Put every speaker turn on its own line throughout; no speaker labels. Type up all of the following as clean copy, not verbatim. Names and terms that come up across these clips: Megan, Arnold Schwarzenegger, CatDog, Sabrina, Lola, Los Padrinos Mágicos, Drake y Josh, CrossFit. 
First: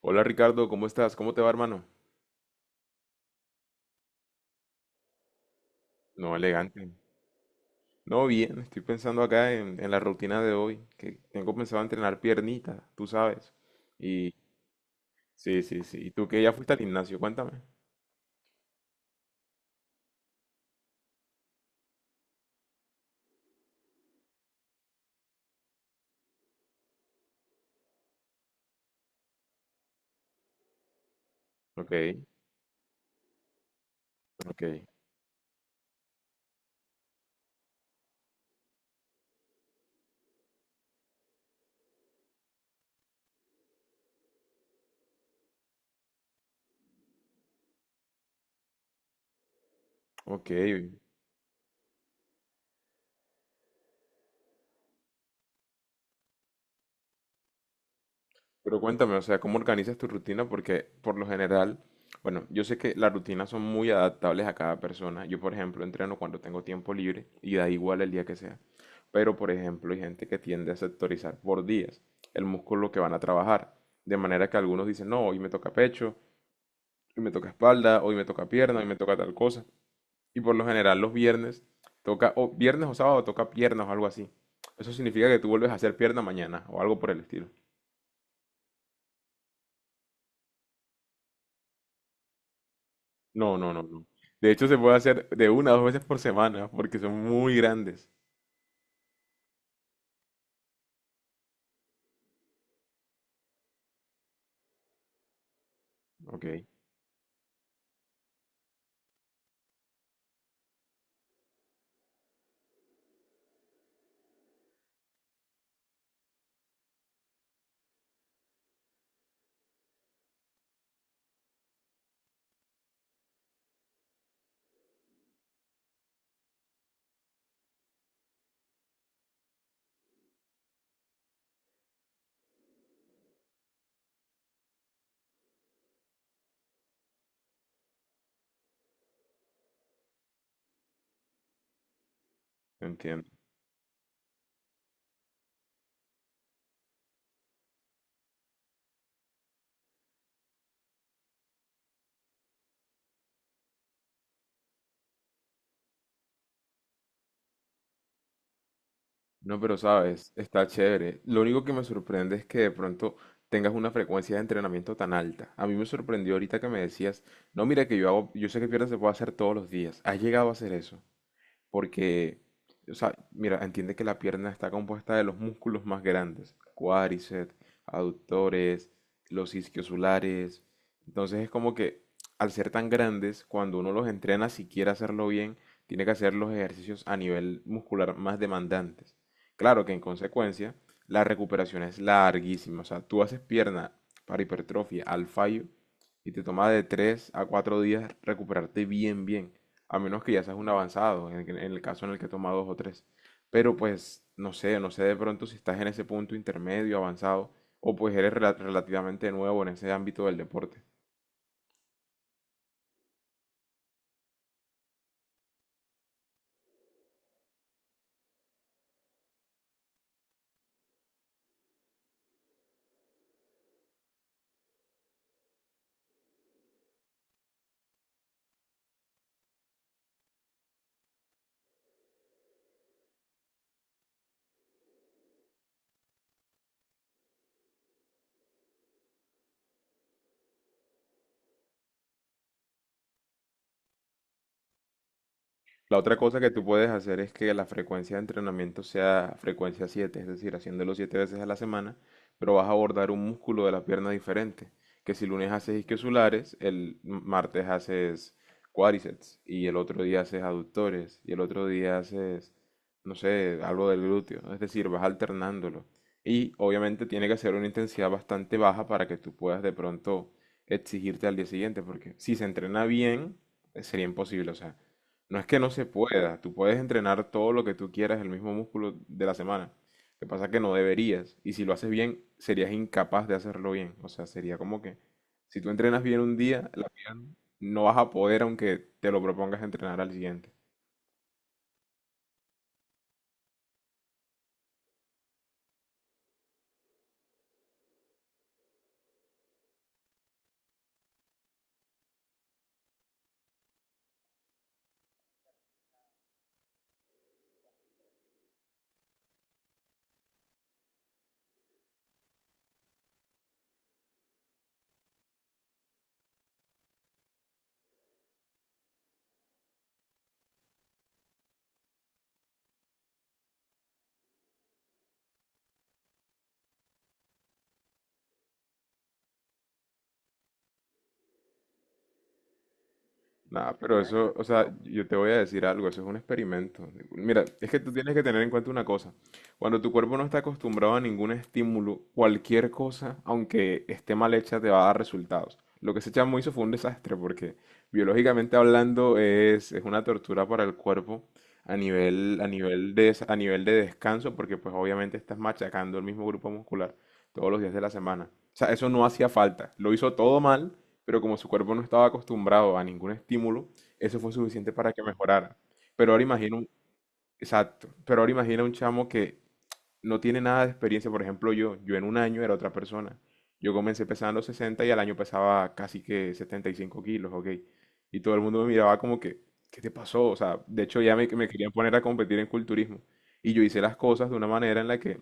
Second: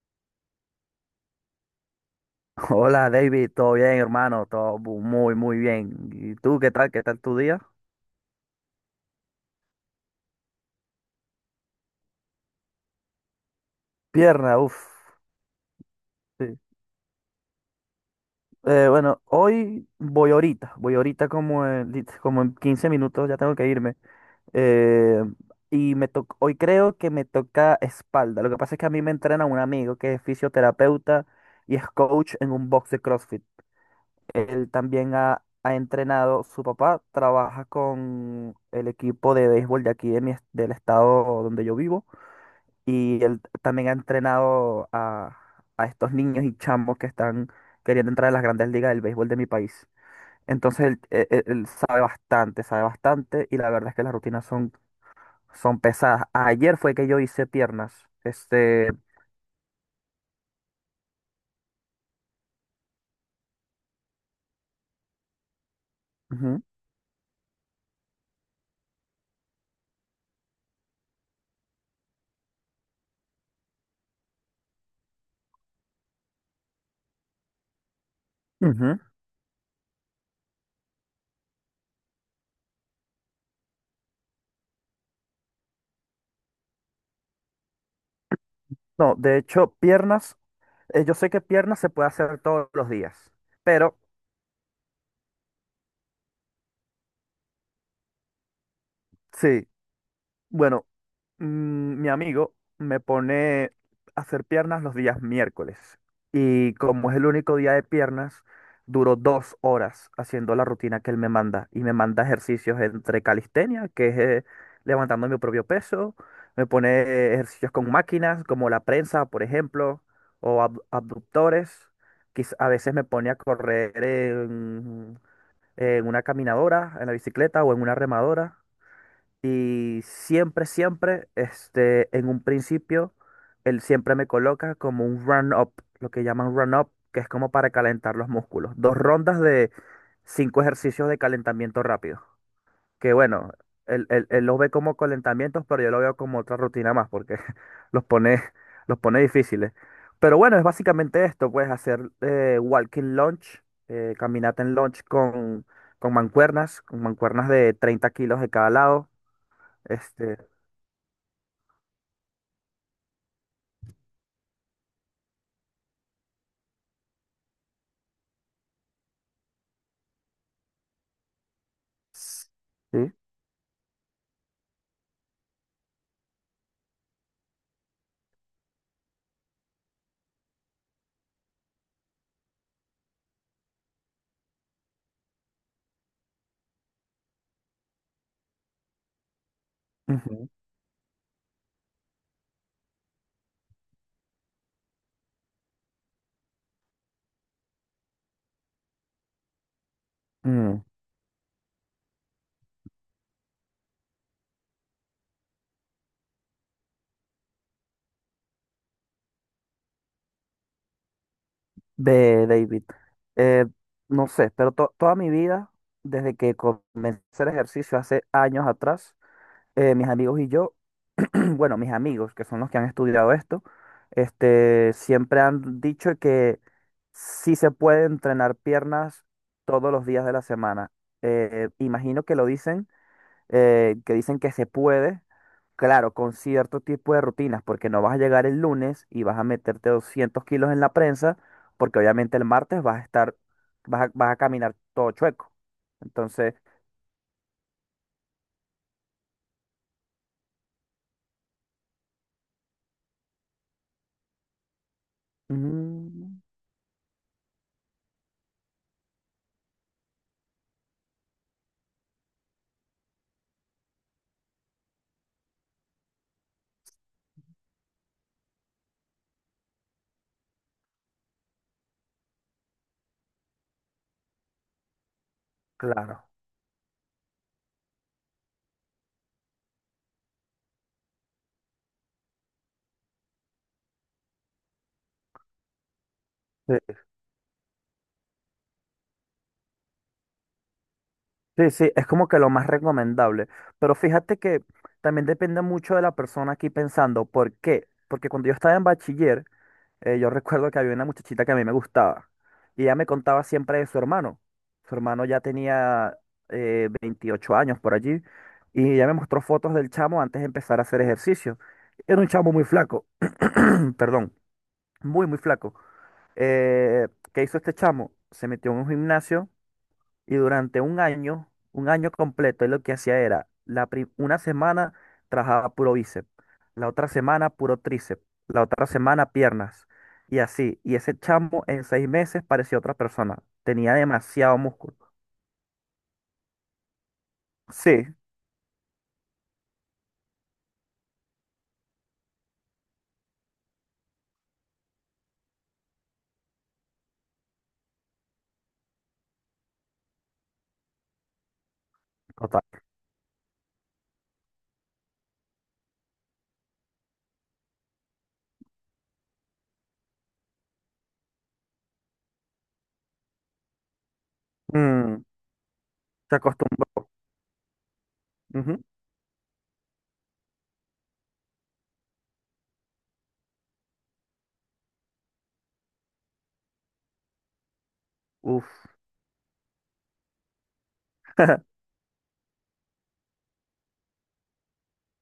Hola Ricardo, ¿cómo estás? ¿Cómo te va, hermano?
Hola David, todo bien hermano, muy muy bien. ¿Y
No,
tú qué tal?
elegante.
¿Qué tal tu día?
No, bien, estoy pensando acá en la rutina de hoy, que tengo pensado entrenar piernita, tú sabes. Y
Pierna, uff.
sí, sí, sí. ¿Y tú que ya
Sí.
fuiste al gimnasio? Cuéntame.
Bueno, hoy voy ahorita como en 15 minutos, ya tengo que irme. Eh, Hoy creo que me toca espalda. Lo que pasa es que a mí me entrena un amigo que es fisioterapeuta y es
Ok,
coach en un box de CrossFit.
ok,
Él también ha entrenado, su papá trabaja con el equipo de béisbol de aquí del estado donde yo vivo. Y él también ha entrenado a estos niños y chamos que están queriendo entrar a las grandes ligas del béisbol de mi país.
ok.
Entonces él sabe bastante, sabe bastante, y la verdad es que las rutinas son pesadas. Ayer fue que yo hice piernas.
Pero cuéntame, o sea, ¿cómo organizas tu rutina? Porque por lo general, bueno, yo sé que las rutinas son muy adaptables a cada persona. Yo, por ejemplo, entreno cuando
Ujú,
tengo tiempo libre y da igual el día que sea. Pero, por ejemplo, hay gente que tiende a sectorizar por días el músculo que van a trabajar. De manera que algunos dicen, no, hoy me toca pecho, hoy me toca espalda, hoy me toca pierna, hoy me
ujú.
toca tal cosa. Y por lo general los viernes toca, o viernes o sábado toca piernas o algo así. Eso significa que tú vuelves a hacer pierna mañana o algo por el estilo.
No, de hecho, piernas, yo sé que piernas se puede hacer todos los días,
No, no, no,
pero
no. De hecho, se puede hacer de 1 a 2 veces por semana porque son muy grandes.
sí. Bueno, mi amigo me pone a hacer piernas los días miércoles,
Ok,
y como es el único día de piernas, duro 2 horas haciendo la rutina que él me manda, y me manda ejercicios entre calistenia, que es levantando mi propio peso. Me pone ejercicios con máquinas como la prensa, por ejemplo, o abductores. A veces me pone a correr en una caminadora, en la bicicleta o en una remadora. Y siempre, siempre, en un principio, él siempre me coloca como un run-up, lo que llaman run-up, que es como para calentar los músculos. Dos rondas de cinco ejercicios de calentamiento rápido. Que
entiendo.
bueno, él los ve como calentamientos, pero yo lo veo como otra rutina más, porque los pone, los pone difíciles. Pero bueno, es básicamente esto, pues hacer walking lunge, caminata en lunge con mancuernas de 30 kilos de cada lado.
No, pero sabes,
este,
está chévere. Lo único que me sorprende es que de pronto tengas una frecuencia de entrenamiento tan alta. A mí me sorprendió ahorita que me decías, no, mira que yo hago, yo sé que pierna se puede hacer todos los días. ¿Has llegado a hacer eso? Porque, o
sí.
sea, mira, entiende que la pierna está compuesta de los músculos más grandes: cuádriceps, aductores, los isquiosulares. Entonces es como que al ser tan grandes, cuando uno los entrena, si quiere hacerlo bien, tiene que hacer los ejercicios a nivel muscular más demandantes. Claro que, en
Ujú.
consecuencia, la recuperación es larguísima. O sea, tú haces pierna para hipertrofia al fallo y te toma de 3 a 4 días recuperarte bien, bien, a menos que ya seas un
mm,
avanzado, en el caso en el que toma dos o tres. Pero pues, no sé, no sé de pronto si estás en ese punto intermedio, avanzado, o pues eres relativamente nuevo en ese ámbito del deporte.
De David. Eh, no sé, pero toda mi vida, desde que comencé el ejercicio hace años atrás, mis amigos y yo, bueno, mis amigos, que son los que han estudiado esto, siempre han dicho que sí se puede entrenar piernas todos los días de la semana. Imagino que lo dicen, que dicen que se puede, claro, con cierto tipo de rutinas, porque no vas a llegar el lunes y vas a meterte 200 kilos en la prensa, porque obviamente el martes vas a estar, vas a caminar todo chueco.
La otra cosa que
Entonces,
tú puedes hacer es que la frecuencia de entrenamiento sea frecuencia 7, es decir, haciéndolo 7 veces a la semana, pero vas a abordar un músculo de la pierna diferente, que si lunes haces
mm,
isquiosulares, el martes haces cuádriceps y el otro día haces aductores y el otro día haces, no sé, algo del glúteo, ¿no? Es decir, vas alternándolo. Y obviamente tiene que ser una intensidad bastante baja para que tú puedas de pronto exigirte al día siguiente, porque si se entrena bien, sería imposible, o sea. No es que no se
claro.
pueda, tú puedes entrenar todo lo que tú quieras, el mismo músculo de la semana. Lo que pasa es que no deberías, y si lo haces bien, serías incapaz de hacerlo bien. O sea, sería como que si tú entrenas bien un día,
Sí,
no vas a poder, aunque te lo propongas, entrenar al siguiente.
sí, sí, es como que lo más recomendable. Pero fíjate que también depende mucho de la persona aquí pensando. ¿Por qué? Porque cuando yo estaba en bachiller, yo recuerdo que había una muchachita que a mí me gustaba, y ella me contaba siempre de su hermano. Su hermano ya tenía 28 años por allí, y ella me mostró fotos del chamo antes de empezar a hacer ejercicio. Era un chamo muy flaco, perdón, muy, muy flaco. ¿Qué hizo este chamo? Se metió en un gimnasio, y durante un año completo, él lo que hacía era, una semana trabajaba puro bíceps, la otra semana puro tríceps, la otra semana piernas, y así. Y ese chamo en 6 meses parecía otra persona.
Nah,
Tenía
pero eso, o
demasiado
sea,
músculo.
yo te voy a decir algo, eso es un experimento. Mira, es que tú
Sí.
tienes que tener en cuenta una cosa. Cuando tu cuerpo no está acostumbrado a ningún estímulo, cualquier cosa, aunque esté mal hecha, te va a dar resultados. Lo que ese chamo hizo fue un desastre porque, biológicamente hablando, es una tortura para el cuerpo
Total.
a nivel de descanso, porque pues obviamente estás machacando el mismo grupo muscular todos los días de la semana. O sea, eso no hacía falta. Lo hizo todo mal, pero como su cuerpo no estaba acostumbrado a ningún estímulo, eso fue suficiente para que
mm,
mejorara. Pero ahora
Se
imagino un,
acostumbra.
exacto, pero ahora imagina un
Ujú.
chamo que no tiene nada de experiencia, por ejemplo yo, en un año era otra persona. Yo comencé pesando 60 y al año pesaba casi que 75 kilos, ok. Y todo el mundo me
Uf.
miraba como que, ¿qué te pasó? O sea, de hecho ya me querían poner a competir en culturismo. Y yo hice las cosas de una manera en la que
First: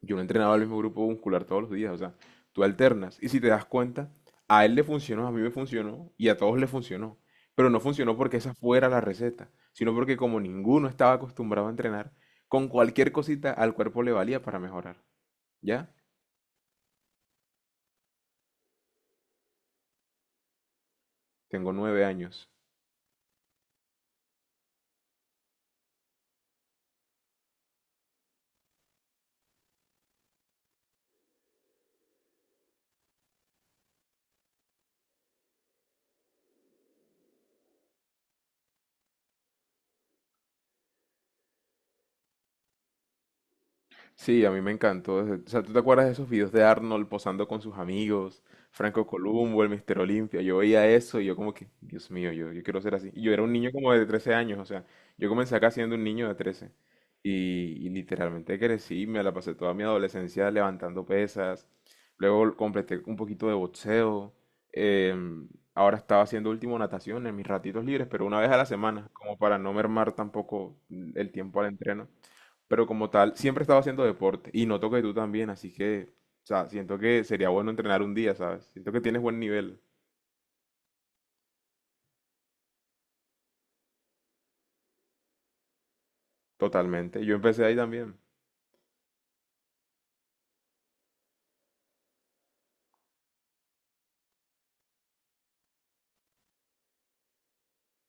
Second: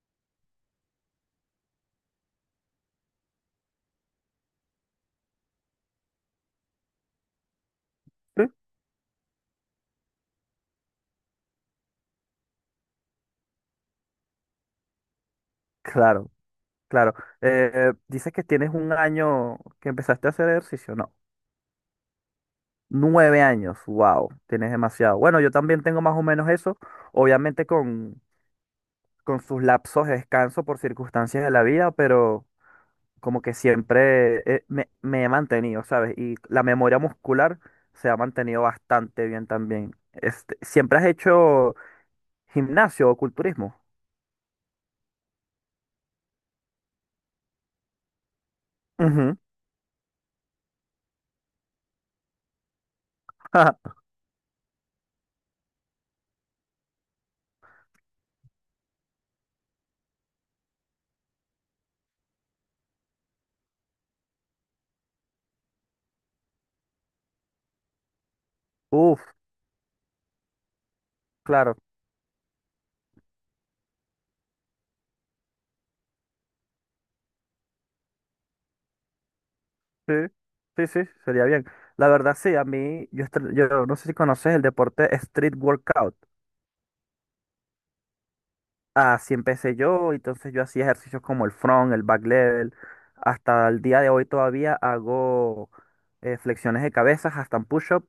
yo no entrenaba el mismo grupo muscular todos los días, o sea, tú alternas. Y si te das cuenta, a él le funcionó, a mí me funcionó y a todos le funcionó. Pero no funcionó porque
Sí.
esa fuera la receta, sino porque como ninguno estaba acostumbrado a entrenar, con cualquier cosita al cuerpo le valía para mejorar. ¿Ya?
Claro, claro. Dices que tienes un año que empezaste a hacer ejercicio, ¿no?
Tengo 9 años.
9 años, wow, tienes demasiado. Bueno, yo también tengo más o menos eso, obviamente con sus lapsos de descanso por circunstancias de la vida, pero como que siempre me he mantenido, ¿sabes? Y la memoria muscular se ha mantenido bastante bien también. ¿Siempre has hecho gimnasio o culturismo?
Sí, a mí me encantó. O sea, ¿tú te acuerdas de esos videos de Arnold posando con sus amigos? Franco
Ujú.
Columbo, el Mister Olimpia. Yo veía eso y yo como que, Dios mío, yo quiero ser así. Y yo era un niño como de 13 años, o sea, yo comencé acá siendo un niño de 13. Y literalmente crecí, me la pasé toda mi adolescencia levantando pesas. Luego completé un poquito de boxeo. em, Ahora estaba haciendo último natación en mis ratitos libres, pero 1 vez a la semana,
Uf,
como para no mermar tampoco el tiempo al
claro.
entreno. Pero como tal, siempre he estado haciendo deporte y noto que tú también, así que, o sea, siento que sería bueno entrenar un día, ¿sabes? Siento que tienes buen nivel,
Sí, sí, sí, sería bien. La verdad, sí, a mí, yo, estre- yo no sé si conoces el deporte street workout.
totalmente. Yo empecé ahí también.
Así empecé yo, entonces yo hacía ejercicios como el front, el back level. Hasta el día de hoy todavía hago flexiones de cabezas, hasta un push-up,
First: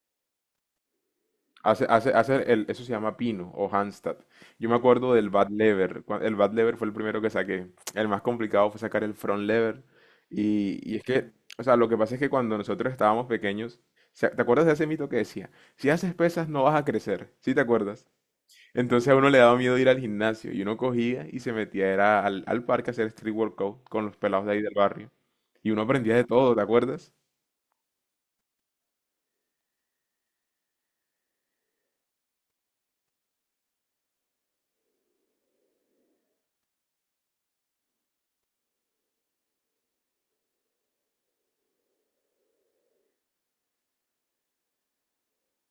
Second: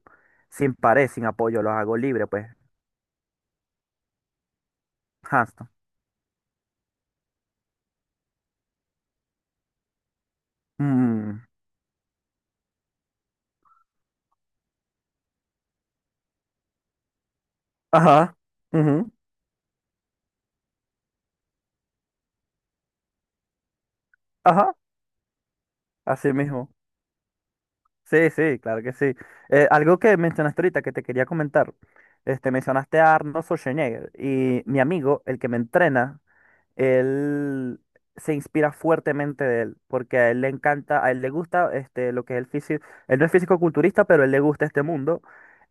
sin pared, sin apoyo, los hago libre, pues,
Eso se llama pino o handstand. Yo me acuerdo del bad
handstand.
lever. El bad lever fue el primero que saqué. El más complicado fue sacar el front lever. Y es que,
Mm.
o sea, lo que pasa es que cuando nosotros estábamos pequeños. ¿Te acuerdas de ese mito que decía? Si haces pesas no vas a crecer. ¿Sí te acuerdas?
Ajá,
Entonces
ujú,
a uno le daba miedo ir al gimnasio y uno cogía y se metía era al parque a hacer street workout con los pelados de ahí
ajá,
del barrio. Y uno aprendía de
así
todo, ¿te
mismo.
acuerdas?
Sí, sí, claro que sí. Algo que mencionaste ahorita que te quería comentar, mencionaste a Arnold Schwarzenegger, y mi amigo, el que me entrena, él se inspira fuertemente de él, porque a él le encanta, a él le gusta lo que es el físico. Él no es físico-culturista, pero a él le gusta este mundo,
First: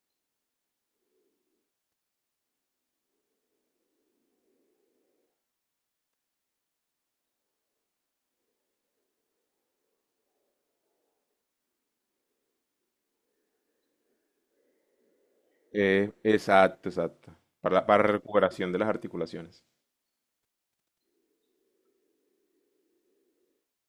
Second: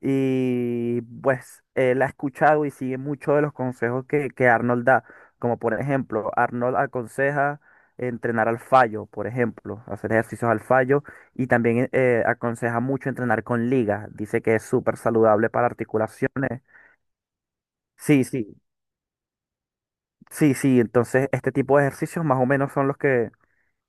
y pues él ha escuchado y sigue muchos de los consejos que Arnold da. Como por ejemplo, Arnold aconseja entrenar al fallo, por ejemplo, hacer ejercicios al fallo, y también aconseja mucho entrenar con ligas, dice que es súper saludable para articulaciones.
Exacto, exacto. Para
Sí, sí,
recuperación de las articulaciones.
sí, sí, entonces este tipo de ejercicios más o menos son los que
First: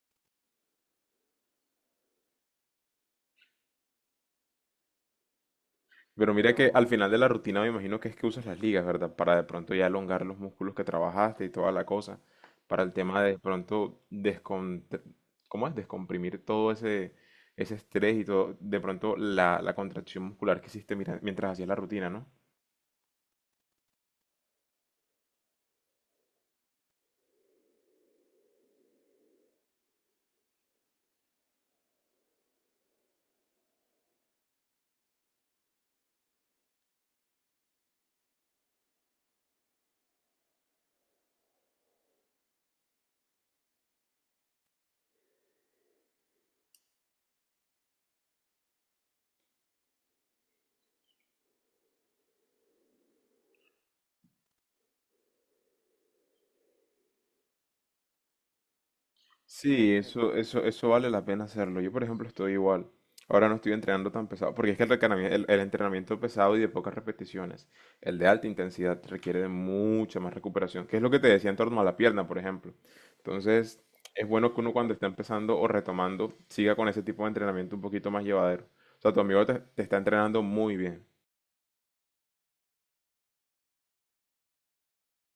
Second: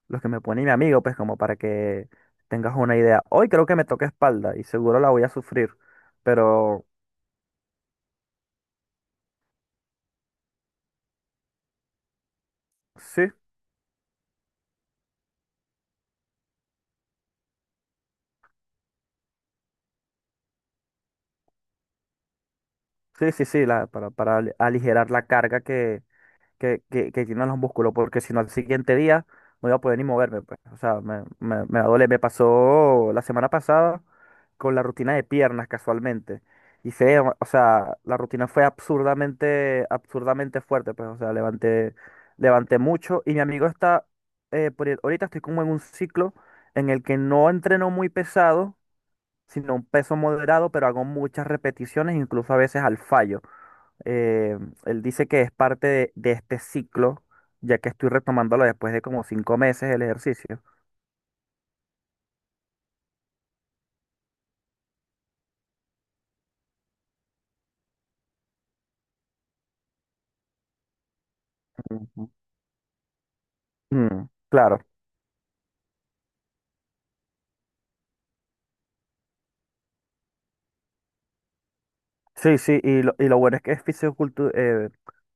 los que me pone mi amigo, pues, como para que tengas una idea. Hoy creo que me toca espalda y seguro la voy a sufrir,
Pero mira que
pero
al final de la rutina me imagino que es que usas las ligas, ¿verdad? Para de pronto ya elongar los músculos que trabajaste y toda la cosa. Para el tema de
sí,
de pronto ¿cómo es? Descomprimir todo ese estrés y todo, de pronto la contracción muscular que hiciste mientras hacías la rutina, ¿no?
sí, sí, sí, la, para ali- aligerar la carga que tienen los músculos, porque si no al siguiente día no iba a poder ni moverme, pues. O sea, me va a doler. Me pasó la semana pasada con la rutina de piernas casualmente. O sea, la rutina fue absurdamente, absurdamente fuerte, pues, o sea, levanté mucho, y mi amigo está, por, ahorita estoy como en un ciclo en el que no entreno muy pesado sino un peso moderado, pero hago muchas repeticiones, incluso a veces al fallo. Eh, Él dice que es parte de este ciclo, ya que estoy retomándolo después de como cinco
Sí,
meses el
eso,
ejercicio.
eso, eso vale la pena hacerlo. Yo, por ejemplo, estoy igual. Ahora no estoy entrenando tan pesado, porque es que el entrenamiento pesado y de pocas repeticiones, el de alta intensidad, requiere de mucha más recuperación, que es lo que te decía en torno a la pierna,
Ujú.
por ejemplo. Entonces, es
Mm,
bueno que uno,
claro,
cuando está empezando o retomando, siga con ese tipo de entrenamiento un poquito más llevadero. O sea, tu amigo te está entrenando muy bien.
sí, sí, y lo bueno es que es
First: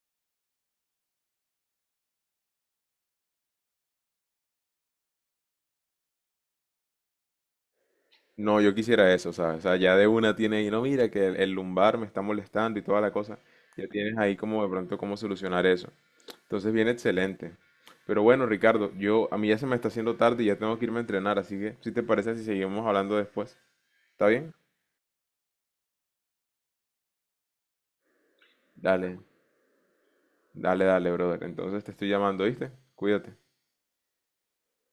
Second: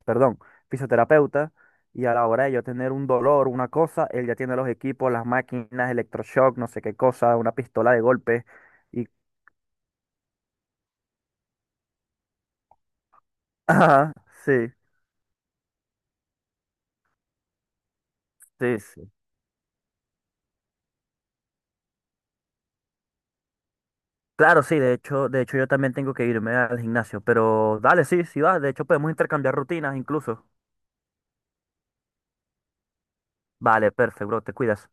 perdón, fisioterapeuta, y a la hora de yo tener un dolor, una cosa, él ya tiene los equipos, las máquinas, electroshock, no sé qué cosa, una pistola de golpe,
No, yo
y...
quisiera eso, ¿sabes? O sea, ya de una tiene ahí, no, mira que el lumbar me está molestando y toda la cosa. Ya
Ajá,
tienes ahí
sí,
como de pronto cómo solucionar eso. Entonces viene excelente. Pero bueno,
sí,
Ricardo,
sí.
yo a mí ya se me está haciendo tarde y ya tengo que irme a entrenar, así que si te parece si seguimos hablando después, ¿está bien?
Claro, sí, de hecho yo también tengo que irme al gimnasio, pero dale, sí, sí va. De hecho, podemos
Dale,
intercambiar rutinas incluso.
dale, dale, brother. Entonces te estoy llamando, ¿viste? Cuídate.
Vale, perfecto, bro, te cuidas.